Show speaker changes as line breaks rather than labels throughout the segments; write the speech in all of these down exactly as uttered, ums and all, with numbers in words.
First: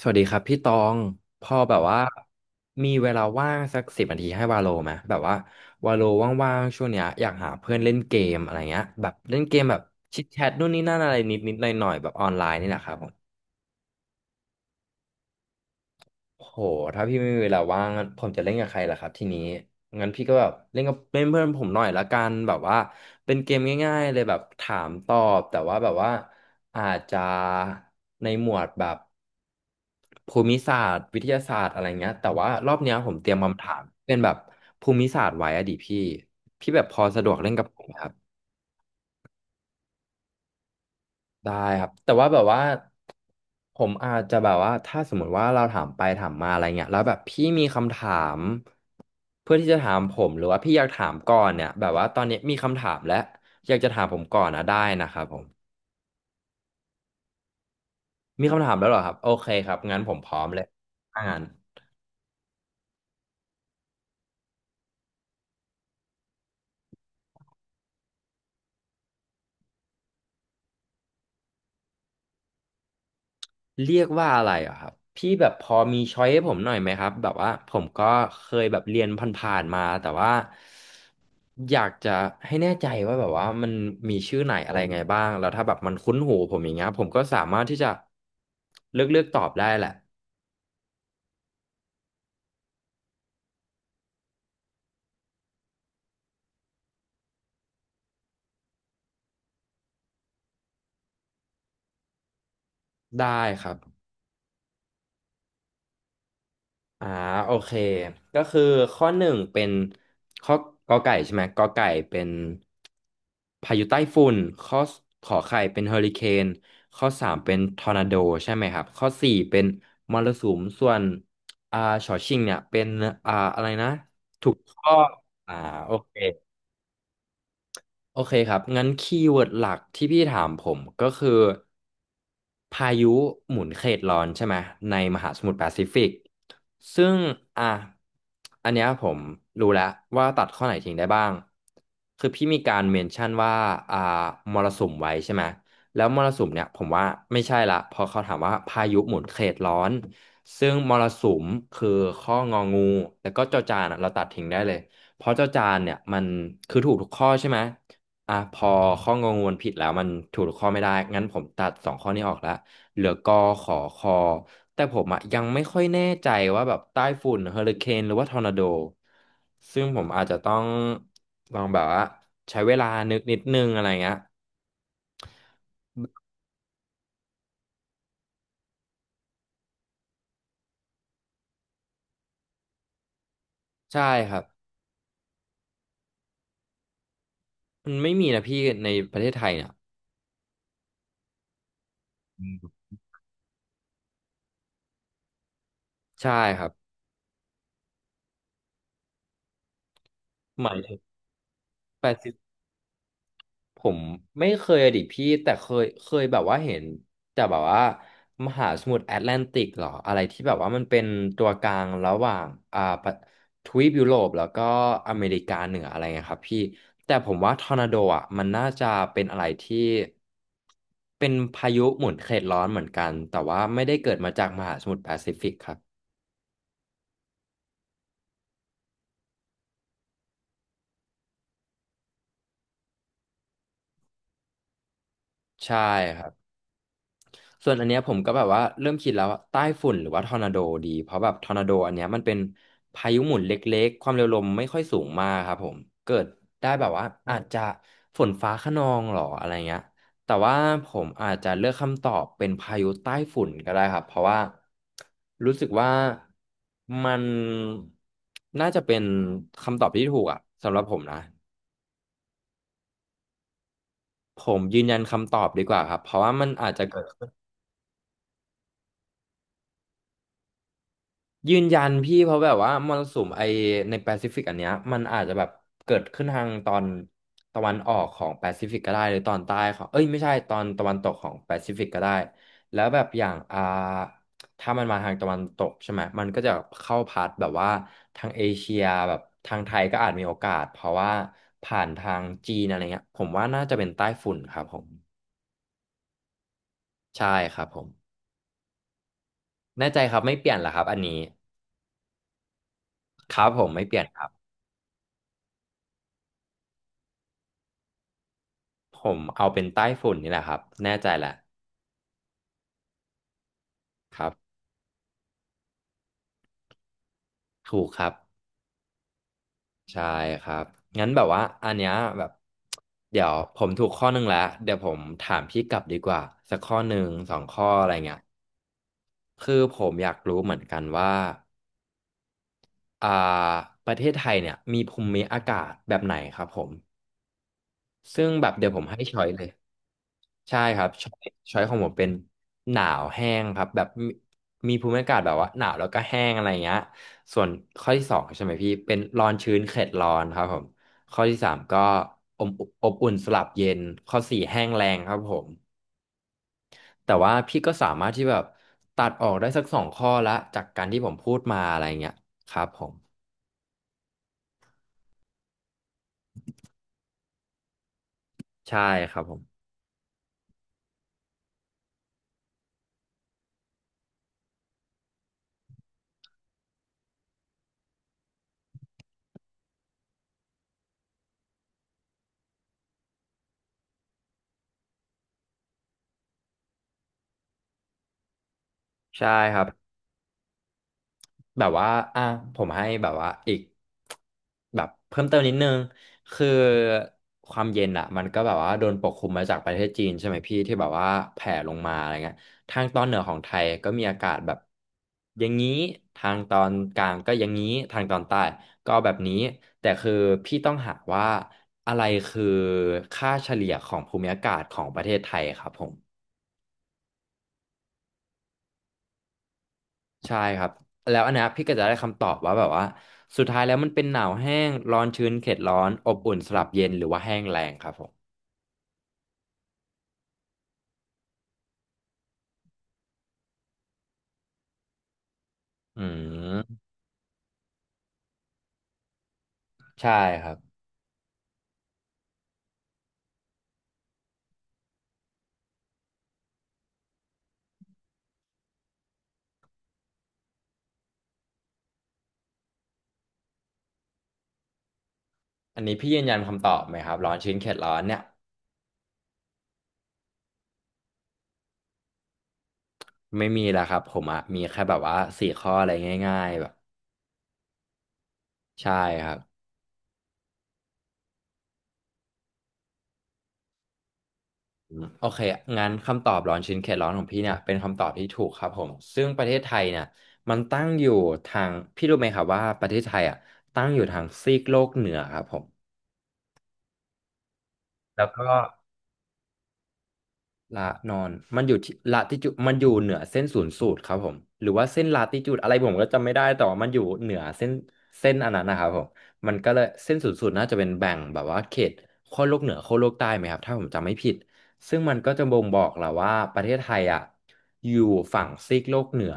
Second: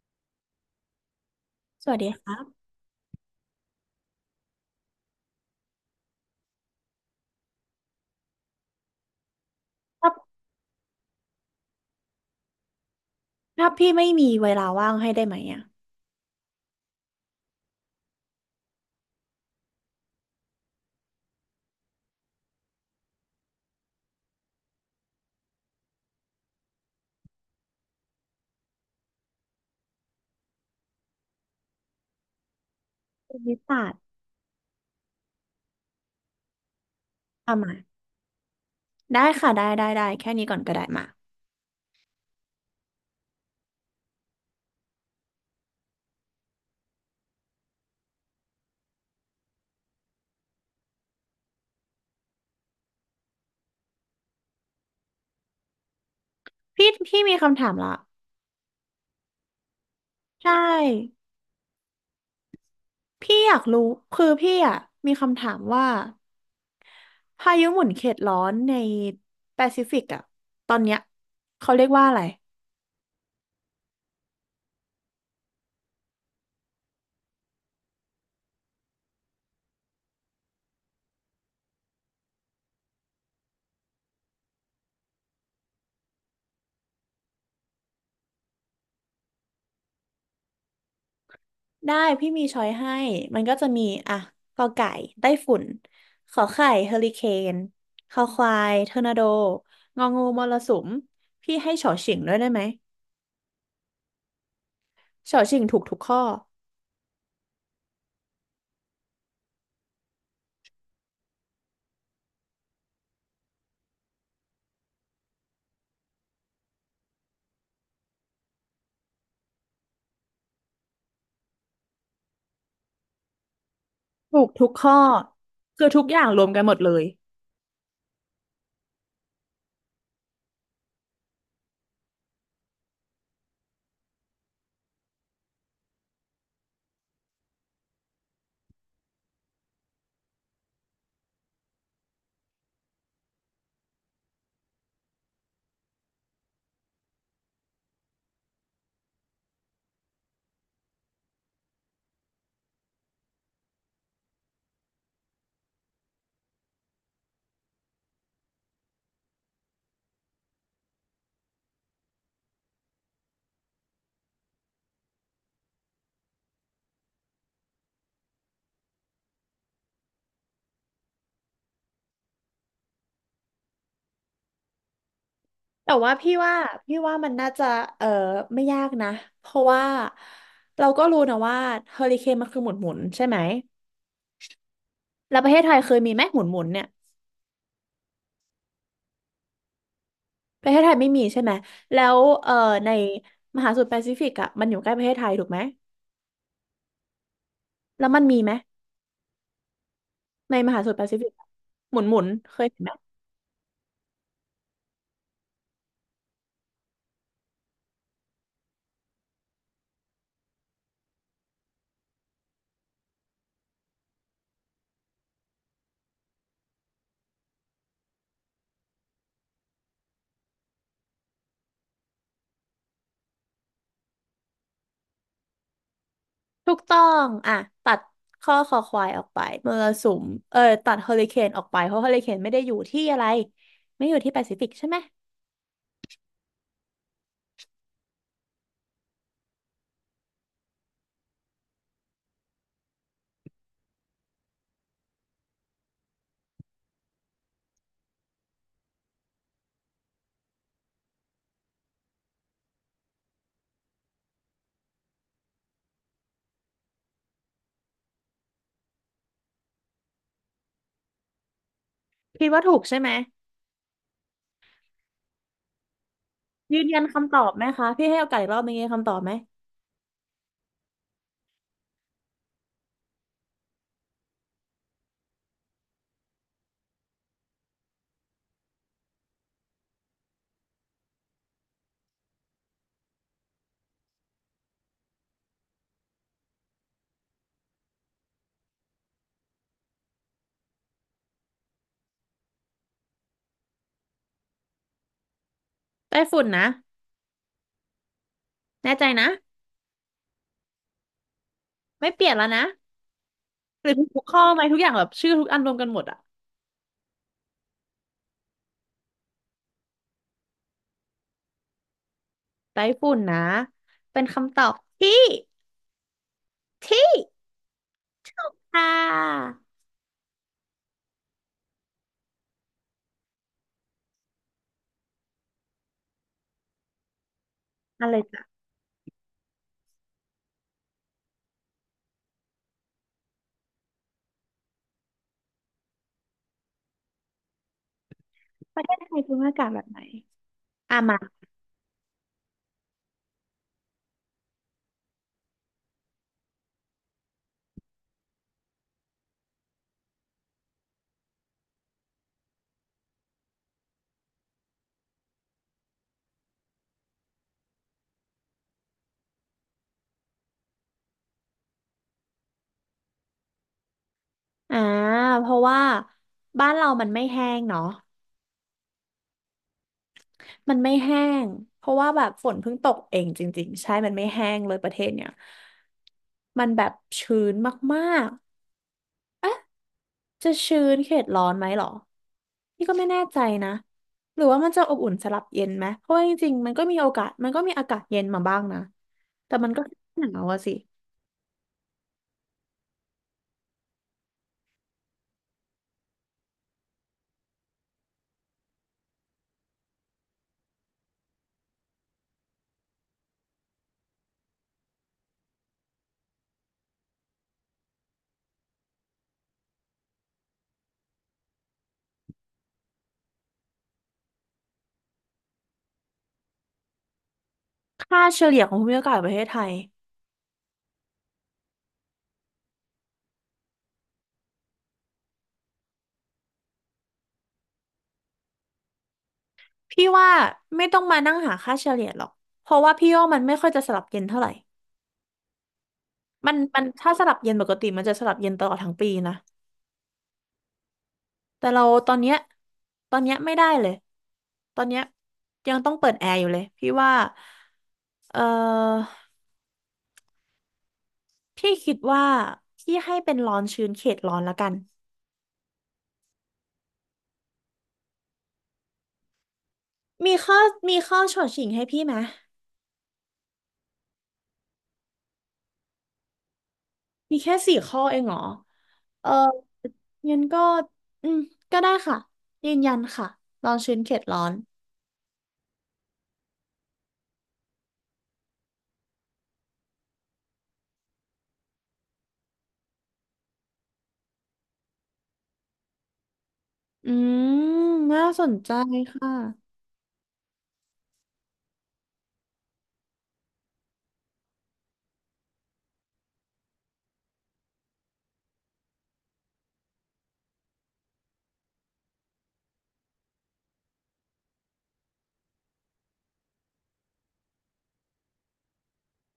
สวัสดีครับพี่ตองพอแบบ
สวั
ว่า
สดีครับ
มีเวลาว่างสักสิบนาทีให้วาโลไหมแบบว่าวาโลว่างๆช่วงเนี้ยอยากหาเพื่อนเล่นเกมอะไรเงี้ยแบบเล่นเกมแบบ
ถ้า
ชิดแชทนู่นนี่นั่นอะไรนิดๆหน่อยๆแบบออนไลน์นี่แหละครับผม
ถ้าพี่ไม่มีเวลาว่างให้ได้ไหมอ่ะ
โหถ้าพี่ไม่มีเวลาว่างผมจะเล่นกับใครล่ะครับทีนี้งั้นพี่ก็แบบเล่นกับเล่นเพื่อนผมหน่อยละกันแบบว่าเป็นเกมง่ายๆเลยแบบถามตอบแต่ว่าแบบว่าอาจจะในหมวดแบบภูมิศาสตร์วิทยาศาสตร์อะไรเงี้ยแต่ว่ารอบเนี้ยผมเตรีย
ภู
ม
มิ
คำถาม
ศาสตร์
เป็นแบบภูมิศาสตร์ไว้อะดิพี่พี่แบบพอสะดวกเล่
อ่ะ
นกับ
มา
ผมไหมครับ
ได้ค่ะได้ได้ได้แค่นี้ก่อนก็ได้มา
ได้ครับแต่ว่าแบบว่าผมอาจจะแบบว่าถ้าสมมติว่าเราถามไปถามมาอะไรเงี้ยแล้วแบบพี่มีคำถามเพื่อที่จะถามผมหรือว่าพี่อยากถามก่อนเนี่ยแบบว่าตอนนี้มีคำถามแล้วอยากจะถามผมก่อนนะได้นะครับผม
พี่พี่มีคำถามละ
มีคำถามแล้วเหรอครับโอเคครับงั้นผมพร้อม
ใช
เลย
่
ถ้างั้น
พี่อยากรู้คือพี่อ่ะมีคำถามว่าพายุหมุนเขตร้อนในแปซิฟิกอ่ะตอนเนี้ยเขาเรียกว่าอะไร
เรียกว่าอะไรเหรอครับพี่แบบพอมีช้อยให้ผมหน่อยไหมครับแบบว่าผมก็เคยแบบเรียนผ่านๆมาแต่ว่าอยากจะให้แน่ใจว่าแบบว่ามันมีชื่อไหนอะไรไงบ้างแล้วถ้าแบบมันคุ้นหูผมอย่างเงี้ยผมก็สามารถที่จะเลือกเลือกตอบได้แหละ
ได้พี่มีช้อยให้มันก็จะมีอ่ะกอไก่ไต้ฝุ่นขอไข่เฮอริเคนคอควายทอร์นาโดงองูมรสุมพี่ให้ฉอเฉียงด้วยได้ไหม
ได้ครับ
เฉาชิงถูกทุกข้อ
อ่าโอเคก็คือข้อหนึ่งเป็นข้อกอไก่ใช่ไหมกอไก่เป็นพายุใต้ฝุ่นข้อขอไข่เป็นเฮอริเคนข้อสามเป็นทอร์นาโดใช่ไหมครับข้อสี่เป็นมรสุมส่วนอ่าฉอชิงเนี่ยเป็นอ่าอะไรนะ
ถู
ถู
ก
ก
ทุก
ข้อ
ข้อ
อ่า
คือ
โอ
ทุก
เค
อย่างรวมกันหมดเลย
โอเคครับงั้นคีย์เวิร์ดหลักที่พี่ถามผมก็คือพายุหมุนเขตร้อนใช่ไหมในมหาสมุทรแปซิฟิกซึ่งอ่ะอันเนี้ยผมรู้แล้วว่าตัดข้อไหนทิ้งได้บ้างคือพี่มีการเมนชั่นว่าอ่ามรสุมไว้ใช่ไหมแล้วมรสุมเนี่ยผมว่าไม่ใช่ละเพอเขาถามว่าพายุหมุนเขตร้อนซึ่งมรสุมคือข้ององูแล้วก็จอจานอะเราตัดทิ้งได้เลยเพราะเจ้าจานเนี่ยมันคือถูกทุกข้อใช่ไหม อ่ะพอข้องงวนผิดแล้วมันถูกข้อไม่ได้ งั้นผมตัดสองข้อนี้ออกแล้ว เหลือกอขอคอแต่ผมอะยังไม่ค่อยแน่ใจว่าแบบใต้ฝุ่นเฮอริเคนหรือว่าทอร์นาโด ซึ่งผมอาจจะต้องลองแบบว่าใช้เวลานึกนิดนึงอะไรเงี้ย
แต่ว่าพี่ว่าพี่ว่ามันน่าจะเออไม่ยากนะเพราะว่าเราก็รู้นะว่าเฮอริเคนมันคือหมุนหมุนใช่ไหม
ใช่ครับ
แล้วประเทศไทยเคยมีไหมหมุนหมุนเนี่ย
มันไม่มีนะพี่ในประเทศไทยเนี่ย
ประเทศไทยไม่มีใช่ไหมแล้วเออในมหาสมุทรแปซิฟิกอ่ะมันอยู่ใกล้ประเทศไทยถูกไหม
ใช่ครับ
แล้วมันมีไหมใน
ห
ม
มาย
หาสมุ
ถึ
ทรแปซิฟิกอะหมุนหมุน
ง
เคยเห็น
ผมไม่เคยอะดิพี่แต่เคยเคยแบบว่าเห็นแต่แบบว่ามหาสมุทรแอตแลนติกเหรออะไรที่แบบว่ามันเป็นตัวกลางระหว่างอ่าประทวีปยุโรปแล้วก็อเมริกาเหนืออะไรเงี้ยครับพี่แต่ผมว่าทอร์นาโดอ่ะมันน่าจะเป็นอะไรที่เป็นพายุหมุนเขตร้อนเหมือนกันแต่ว่าไม่ได้เกิดมาจากมหาสมุทรแปซิฟิกครับ
ถูกต้องอ่ะตัดข้อคอควายออกไปมรสุมเออตัดเฮอริเคนออกไปเพราะเฮอริเคนไม่ได้อยู่ที่อะไรไม่อยู่ที่แปซิฟิกใช่ไหม
ใช่ครับ ส่วนอันเนี้ยผมก็แบบว่าเริ่มคิดแล้วว่าใต้ฝุ่นหรือว่าทอร์นาโดดีเพราะแบบทอร์นาโดอันเนี้ยมันเป็นพายุหมุนเล็กๆความเร็วลมไม่ค่อยสูงมากครับผมเกิดได้แบบว่าอาจจะฝนฟ้าคะนองหรออะไรเงี้ยแต่ว่าผมอาจจะเลือกคำตอบเป็นพายุใต้ฝุ่นก็ได้ครับเพราะว่ารู้สึกว่ามันน่าจะเป็นคำตอบที่ถูกอะสำหรับผมนะ
คิดว่าถูกใช่ไหม
ผมยืนยันคำตอบดีกว่าครับเพราะว่ามันอาจ
ยื
จะ
นยันคำตอบไหมคะพี่ให้โอกาสอีกรอบนึงยืนยันคำตอบไหม
ยืนยันพี่เพราะแบบว่ามรสุมไอในแปซิฟิกอันเนี้ยมันอาจจะแบบเกิดขึ้นทางตอนตะวันออกของแปซิฟิกก็ได้หรือตอนใต้ของเอ้ยไม่ใช่ตอนตะวันตกของแปซิฟิกก็ได้แล้วแบบอย่างอ่าถ้ามันมาทางตะวันตกใช่ไหมมันก็จะเข้าพัดแบบว่าทางเอเชียแบบทางไทยก็อาจมีโอกาสเพราะว่าผ่านทางจีนอะไรเงี้ยผมว่าน่าจะเป็นใต้ฝุ่นครับผม
ไต้ฝุ่นนะ
ใช่ครับผม
แน่ใจนะ
แน่ใจครับไม่เปลี่ยนเหรอครับอันนี้
ไม่เปลี่ยนแล้วนะ
ครับผมไม่
หรื
เป
อ
ลี่ยนค
ทุก
รับ
ข้อไหมทุกอย่างแบบชื่อทุกอันรวมกันหมดอะ
ผมเอาเป็นใต้ฝุ่นนี่แหละครับแน่ใจแหละ
ไต้ฝุ่นนะ
ค
เป็น
รั
คำ
บ
ตอบที่ที่
ถูกครับ
อ่า
ใช่ครับงั้นแบบว่าอันเนี้ยแบบเดี๋ยวผมถูกข้อหนึ่งแล้วเดี๋ยวผมถามพี่กลับดีกว่าสักข้อหนึ่งสองข้ออะไร
อะ
เงี้
ไร
ย
จ้ะ
คือผมอยากรู้เหมือนกันว่าอ่าประเทศไทยเนี่ยมีภูมิอากาศแบบไหนครับผมซึ่งแบบเดี๋ยว
ป
ผม
ระเทศ
ให้
ไท
ช้
ย
อย
ภู
เล
มิ
ย
อากาศแบบไหน
ใช่ครับ
อ่ะ
ช้อ
มา
ยช้อยของผมเป็นหนาวแห้งครับแบบมีมีภูมิอากาศแบบว่าหนาวแล้วก็แห้งอะไรเงี้ยส่วนข้อที่สองใช่ไหมพี่เป็นร้อนชื้นเขตร้อนครับผมข้อที่สามก็อมอบอุ่นสลับเย็นข้อสี่แห้งแรงครับผมแต่ว่าพี่ก็สามารถที่แบบตัดออกได้สักสองข้อละจากการที่ผมพูดมาอะไรเงี้ยครับผม
อ่าเพราะว่าบ้านเรามันไม่แห้งเนาะ
ใช่ครับผม
มันไม่แห้งเพราะว่าแบบฝนเพิ่งตกเองจริงๆใช่มันไม่แห้งเลยประเทศเนี่ยมันแบบชื้นมากๆจะชื้นเขตร้อนไหมหรอนี่ก็ไม่แน่ใจนะหรือว่ามันจะอบอุ่นสลับเย็นไหมเพราะว่าจริงๆมันก็มีโอกาสมันก็มีอากาศเย็นมาบ้างนะ
ใช่
แต่
ครั
มันก็
บ
หนาวอะสิ
แบบว่าอ่ะผมให้แบบว่าอีกแบบเพิ่มเติมนิดนึงคือความเย็นอ่ะมันก็แบบว่าโดนปกคลุมมาจากประเทศจีนใช่ไหมพี่ที่แบบว่าแผ่ลงมาอะไรเงี้ยทางตอนเหนือของไทยก็มีอากาศแบบอย่างนี้ ทางตอนกลางก็อย่างนี้ทางตอนใต้ก็แบบนี้ แต่คือพี่ต้องหาว่าอะไรคือค่าเฉลี่ยของภูมิอากาศของประเทศไทยครับผม
ค่าเฉลี่ยของภูมิอากาศประเทศไทย
ใช่ครับแล้วอันเนี้ยพี่ก็จะได้คำตอบว่าแบบว่าสุดท้ายแล้วมันเป็นหนาวแห้งร้อนชื้นเขตร้อนอบอุ่นสลับเย็นหรือว่าแห้งแรงครับผม
พี่ว่าไม่ต้องมานั่งหาค่าเฉลี่ยหรอกเพราะว่าพี่ว่ามันไม่ค่อยจะสลับเย็นเท่าไหร่
อื
มัน
ม
มันถ้าสลับเย็นปกติมันจะสลับเย็นตลอดทั้งปีนะ
ใช่ครับ
แต่เราตอนเนี้ยตอนเนี้ยไม่ได้เลย ตอนเนี้ยยังต้องเปิดแอร์อยู่เลยพี่ว่า เออพี่คิดว่าพี่ให้เป็นร้อนชื้นเขตร้อนละกัน
อันนี้พี่ยืนยันคำตอบไหมครับร้อนชื้นเขตร้อนเนี่ย
มีข้อมีข้อฉดฉิงให้พี่ไหม
ไม่มีแล้วครับผมอะมีแค่แบบว่าสี่ข้ออะไรง่ายๆแบบ
มีแค่สี่ข้อเองเหรอ
ใช่ค
เออ
รับ
งั้นก็อืมก็ได้ค่ะยืนยันค่ะร้อนชื้นเขตร้อน
อืมโอเคงั้นคำตอบร้อนชื้นเขตร้อนของพี่เนี่ยเป็นคำตอบที่ถูกครับผมซึ่งประเทศไทยเนี่ยมันตั้งอยู่ทางพี่รู้ไหมครับว่าประเทศไทยอ่ะตั้งอยู่ทางซีกโลกเหนือครับผม
อืมน่า
แล้ว
ส
ก็
นใจค่ะ
ละนอนมันอยู่ที่ละติจูดมันอยู่เหนือเส้นศูนย์สูตรครับผมหรือว่าเส้นลาติจูดอะไรผมก็จำไม่ได้แต่ว่ามันอยู่เหนือเส้นเส้นอันนั้นนะครับผมมันก็เลยเส้นศูนย์สูตรน่าจะเป็นแบ่งแบบว่าเขตขั้วโลกเหนือขั้วโลกใต้ไหมครับถ้าผมจำไม่ผิดซึ่งมันก็จะบ่งบอกแหละว่าประเทศไทยอ่ะอยู่ฝั่งซีกโลกเหนือ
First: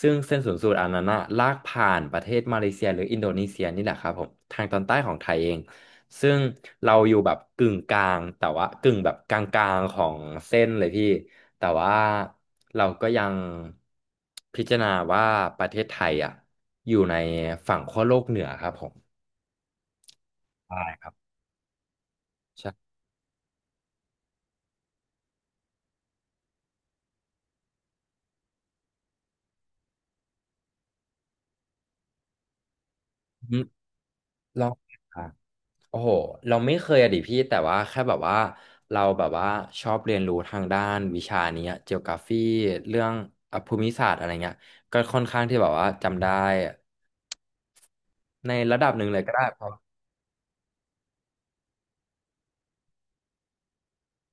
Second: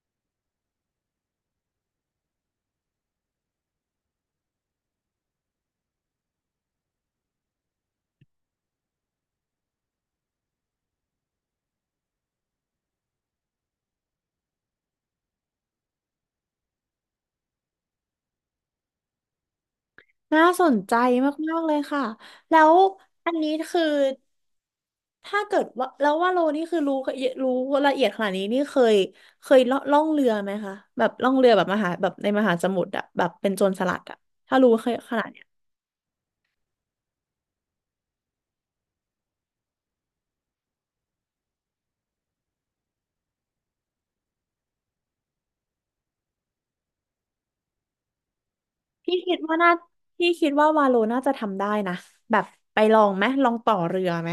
ซึ่งเส้นศูนย์สูตรอันนั้นอะลากผ่านประเทศมาเลเซียหรืออินโดนีเซียนี่แหละครับผมทางตอนใต้ของไทยเอง ซึ่งเราอยู่แบบกึ่งกลางแต่ว่ากึ่งแบบกลางๆของเส้นเลยพี่แต่ว่าเราก็ยังพิจารณาว่าประเทศไทยอ่ะอยู่ในฝั่งขั้วโลกเหนือครับผม
น่าสน
ได้
ใจ
ครับ
มากๆเลยค่ะแล้ว
ใช่
อันนี้คือ ถ้าเกิดว่าแล้วว่าโลนี่คือรู้รู้ละเอียดขนาดนี้นี่เคยเคยล่อล่องเรือไหมคะแบบล่องเรือแบบมหาแบบในมหาสมุทรอะแบบเป็น
อืม
โจรสลัดอะถ้า
ลอ
รู้
ง
เคยข
อ่ะ
นาดเนี้ย
โอ้โหเราไม่เคยอะดิพี่แต่ว่าแค่แบบว่าเราแบบว่าชอบเรียนรู้ทางด้านวิชานี้เจีโอกราฟีเรื่องอ่ะภูมิศาสตร์อะไรเงี้ยก็ค่อนข้างที่แบบว่าจำได้ในระดับหนึ่ง
พี่
เลยก็
คิด
ได้
ว่าน่าพี่คิดว่าวาโลน่าจะทำได้นะแบบไปลองไหมลองต่อเรือไหม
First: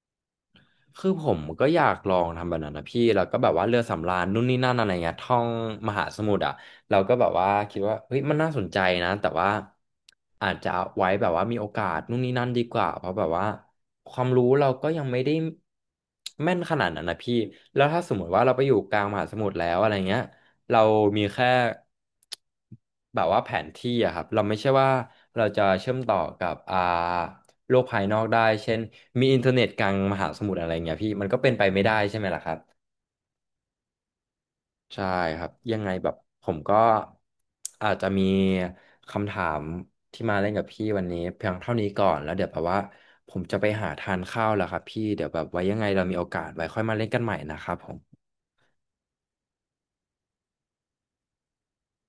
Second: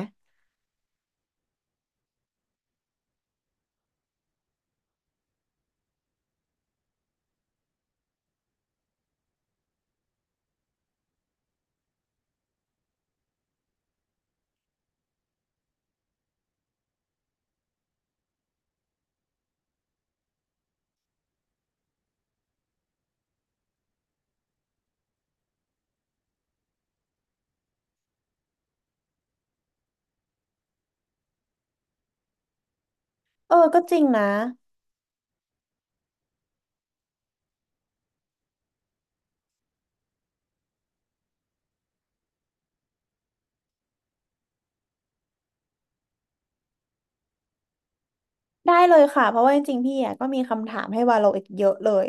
คือผมก็อยากลองทำแบบนั้นนะพี่แล้วก็แบบว่าเรือสำราญนู่นนี่นั่นอะไรเงี้ยท่องมหาสมุทรอ่ะเราก็แบบว่าคิดว่าเฮ้ยมันน่าสนใจนะแต่ว่าอาจจะเอาไว้แบบว่ามีโอกาสนู่นนี่นั่นดีกว่าเพราะแบบว่าความรู้เราก็ยังไม่ได้แม่นขนาดนั้นนะพี่แล้วถ้าสมมติว่าเราไปอยู่กลางมหาสมุทรแล้วอะไรเงี้ยเรามีแค่แบบว่าแผนที่อะครับเราไม่ใช่ว่าเราจะเชื่อมต่อกับอ่า โลกภายนอกได้เช่นมีอินเทอร์เน็ตกลางมหาสมุทรอะไรเงี้ยพี่มันก็เป็นไปไม่ได้ใช่ไหมล่ะครับ
เออก็จริงนะ
ใช่ครับยังไงแบบผมก็อาจจะมีคำถามที่มาเล่นกับพี่วันนี้เพียงเท่านี้ก่อนแล้วเดี๋ยวแบบว่าผมจะไปหาทานข้าวแล้วครับพี่เดี๋ยวแบบไว้ยังไงเรามีโอกาสไว้ค่อยมาเล่นกันใหม่นะครับผม
ได้เลยค่ะเพราะว่าจริงๆพี่อ่ะก็มีคำถามให้วาโลอีกเยอะเลย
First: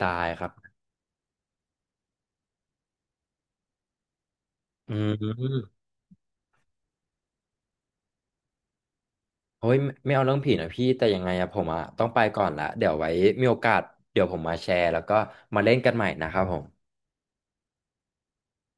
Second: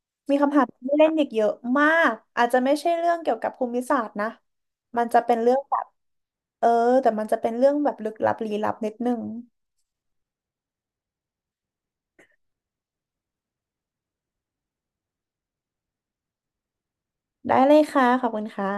ได้
มี
ครับ
คำถามที่เล่นอีกเยอะมากอาจจะไม่ใช่เรื่องเกี่ยวกับภูมิศาสตร์นะ
อื
มันจะเป็นเรื่อง
ม
แบบเออแต่มันจะเป็นเรื่องแบบลึกลับลี้ลับนิดนึง
โอ้ยไม่ไม่เอาเรื่องผีนะพี่แต่ยังไงอะผมอะต้องไปก่อนละเดี๋ยวไว้มีโอกาสเดี๋ยวผมมาแชร์แล้วก็มาเล่นกันใหม่นะครับผม
ได้เลยค่ะขอบคุณค่ะ